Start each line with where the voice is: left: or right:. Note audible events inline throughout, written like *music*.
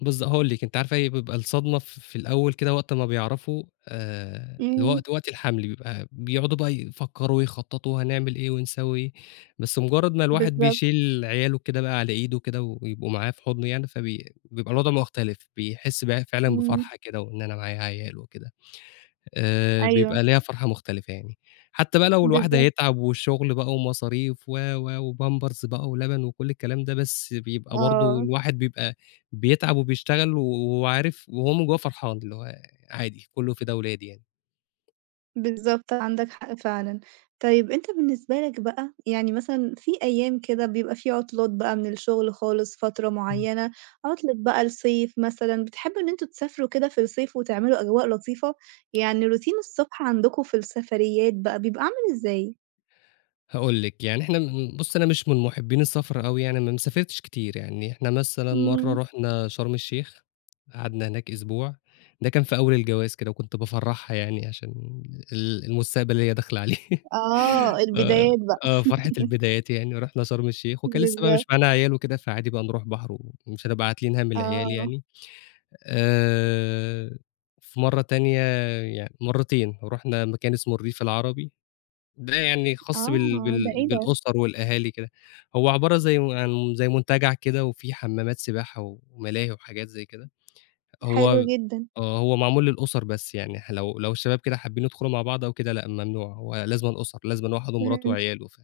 left: بالض هاقول لِك، أنتِ عارفة إيه بيبقى الصدمة في في الأول كده، وقت ما بيعرفوا آآ
right: إمم.
left: الوقت، وقت الحَمل، بيبقى بيقعدوا بقى يفكّروا ويخططوا هنعمل إيه ونسوي إيه، بس مجرّد ما الواحد
right: بالضبط.
left: بيشيل عياله كده بقى على إيده كده، و ويبقوا معاه في حُضنه يعني، فبي بيبقى الوضع مختلف، بيحس بقى ه فعلًا
right: إمم.
left: بفرحة كده، وإن أنا معايا عيال وكده، آآ
right: أيوه.
left: بيبقى ليها فرحة مختلفة يعني، حتى بقى لو الواحد
right: بالضبط.
left: هيتعب، والشُغل بقى، ومصاريف، و، و، وpampers بقى، ولبن، وكل الكلام ده، بس بيبقى برضه
right: آه.
left: الواحد بيبقى بيتعب، وبيشتغل، و وعارف، وهو من جوّاه فرحان، اللي هو عادي، كلّه فدا ولادي يعني.
right: بالضبط، عندك حق فعلًا، طيب أنت بالنسبة لك بقى، يعني مثلًا في أيام كده بيبقى في عُطلات بقى من الشُغل خالص، فترة
left: إمم.
right: معيّنة، عُطلة بقى الصيف مثلًا، بتحبوا إن أنتم تسافروا كده في الصيف وتعملوا أجواء لطيفة؟ يعني routine الصبح عندكم في السفريات بقى بيبقى عامل إزاي؟
left: هاقول لِك يعني، إحنا م بُصّي، أنا مش من مُحبين السَفر أوي يعني، أنا ما سافرتش كتير يعني. إحنا مثلًا مرّة
right: امم.
left: رُحنا شرم الشيخ، قعدنا هناك أسبوع، ده كان في أول الجواز كده، وكنت بافرّحها يعني عشان ال ال المستقبل اللي هي داخلة عليه،
right: آه،
left: *laughs* ف
right: البدايات بقى.
left: آه فرحة
right: *laughs*
left: البدايات يعني. ورُحنا شرم الشيخ، وكان لسه بقى
right: بالضبط.
left: مش معانا عيال وكده، فعادي بقى نروح بحر، و ومش هنبقى عاتلين هَم العيال
right: آه.
left: يعني، آآ وفي مرّة تانية، يعني مرتين، رُحنا مكان اسمه الريف العربي، ده يعني خاص بال
right: آه، ده
left: بال
right: إيه ده؟
left: بالأسر والأهالي كده، هو عبارة زي و عن م زي منتجع كده، وفيه حمَّامات سباحة، و وملاهي وحاجات زي كده.
right: حلو
left: هو
right: جدًا.
left: آه، هو معمول للأسر، بس يعني ح لو، لو الشباب كده حابين يدخُلوا مع بعض أو كده، لأ ممنوع، هو لازمًا أُسر، لازمًا واحد ومراته
right: فهمتك.
left: وعياله، ف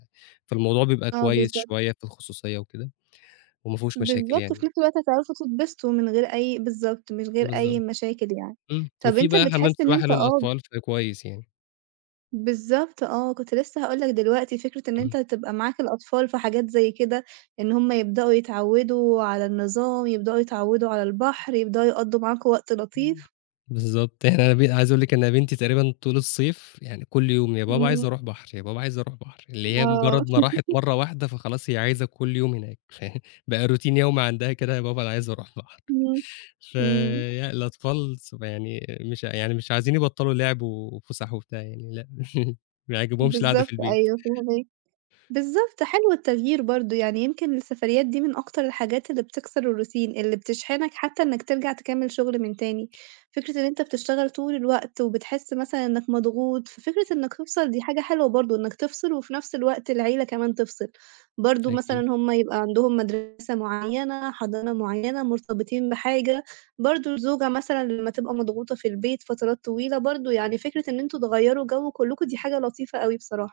left: فالموضوع بيبقى
right: آه،
left: كويس
right: بالضبط.
left: شوية في الخصوصية وكده، وما فيهوش مشاكل
right: بالضبط، وفي
left: يعني.
right: نفس الوقت هتعرفوا تتبسطوا من غير أي بالضبط، من غير أي
left: بالضبط
right: مشاكل يعني،
left: إمم
right: طَب
left: وفيه
right: أنت
left: بقى حمام
right: بتحس إن
left: سباحة
right: أنت أب
left: للأطفال فده كويس يعني.
right: بالضبط آه، كنت لسه هاقول لك دلوقتي، فكرة إن
left: اهم.
right: أنت تبقى معاك الأطفال في حاجات زي كده، إن هُم يبدؤوا يتعوّدوا على النظام، يبدؤوا يتعوّدوا على البحر، يبدؤوا يقضّوا معاكم وقت
left: إمم
right: لطيف.
left: بالضبط، إحنا بن عايز أقول لِك إن أنا بنتي تقريبًا طول الصيف يعني كل يوم، يا بابا عايزة
right: امم.
left: أروح بحر، يا بابا عايزة أروح بحر، اللي هي
right: آه.
left: مجرّد ما راحت
right: *laughs*
left: مرّة واحدة فخلاص هي عايزة كل يوم هناك، فيعني بقى routine يومي عندها كده، يا بابا أنا عايزة أروح بحر،
right: امم، إمم.
left: فيعني الأطفال صغ يعني مش ع يعني مش عايزين يبطّلوا لِعب، و وفُسح وبتاع يعني، لأ *chuckles* ما يعجبهمش القعدة في
right: بالضبط،
left: البيت.
right: أيوه فاهماك بالضبط، حلو التغيير برضه يعني، يمكن السفريات دي من أكتر الحاجات اللي بتكسر الroutine اللي بتشحنك حتى إنّك ترجع تكمّل شُغل من تاني. فكرة إن أنت بتشتغل طول الوقت، وبتحس مثلًا إنّك مضغوط، ففكرة إنّك تفصِل دي حاجة حلوة برضه، إنّك تفصِل، وفي نَفْس الوقت العيلة كمان تفصل، برضه مثلًا
left: أكيد.
right: هُم يبقى عندهم مدرسة معيّنة، حضانة معيّنة، مرتبطين بحاجة، برضه الزوجة مثلًا لمّا تبقى مضغوطة في البيت فترات طويلة، برضه يعني فكرة إن أنتم تغيروا جَو كلّكم دي حاجة لطيفة أوي بصراحة.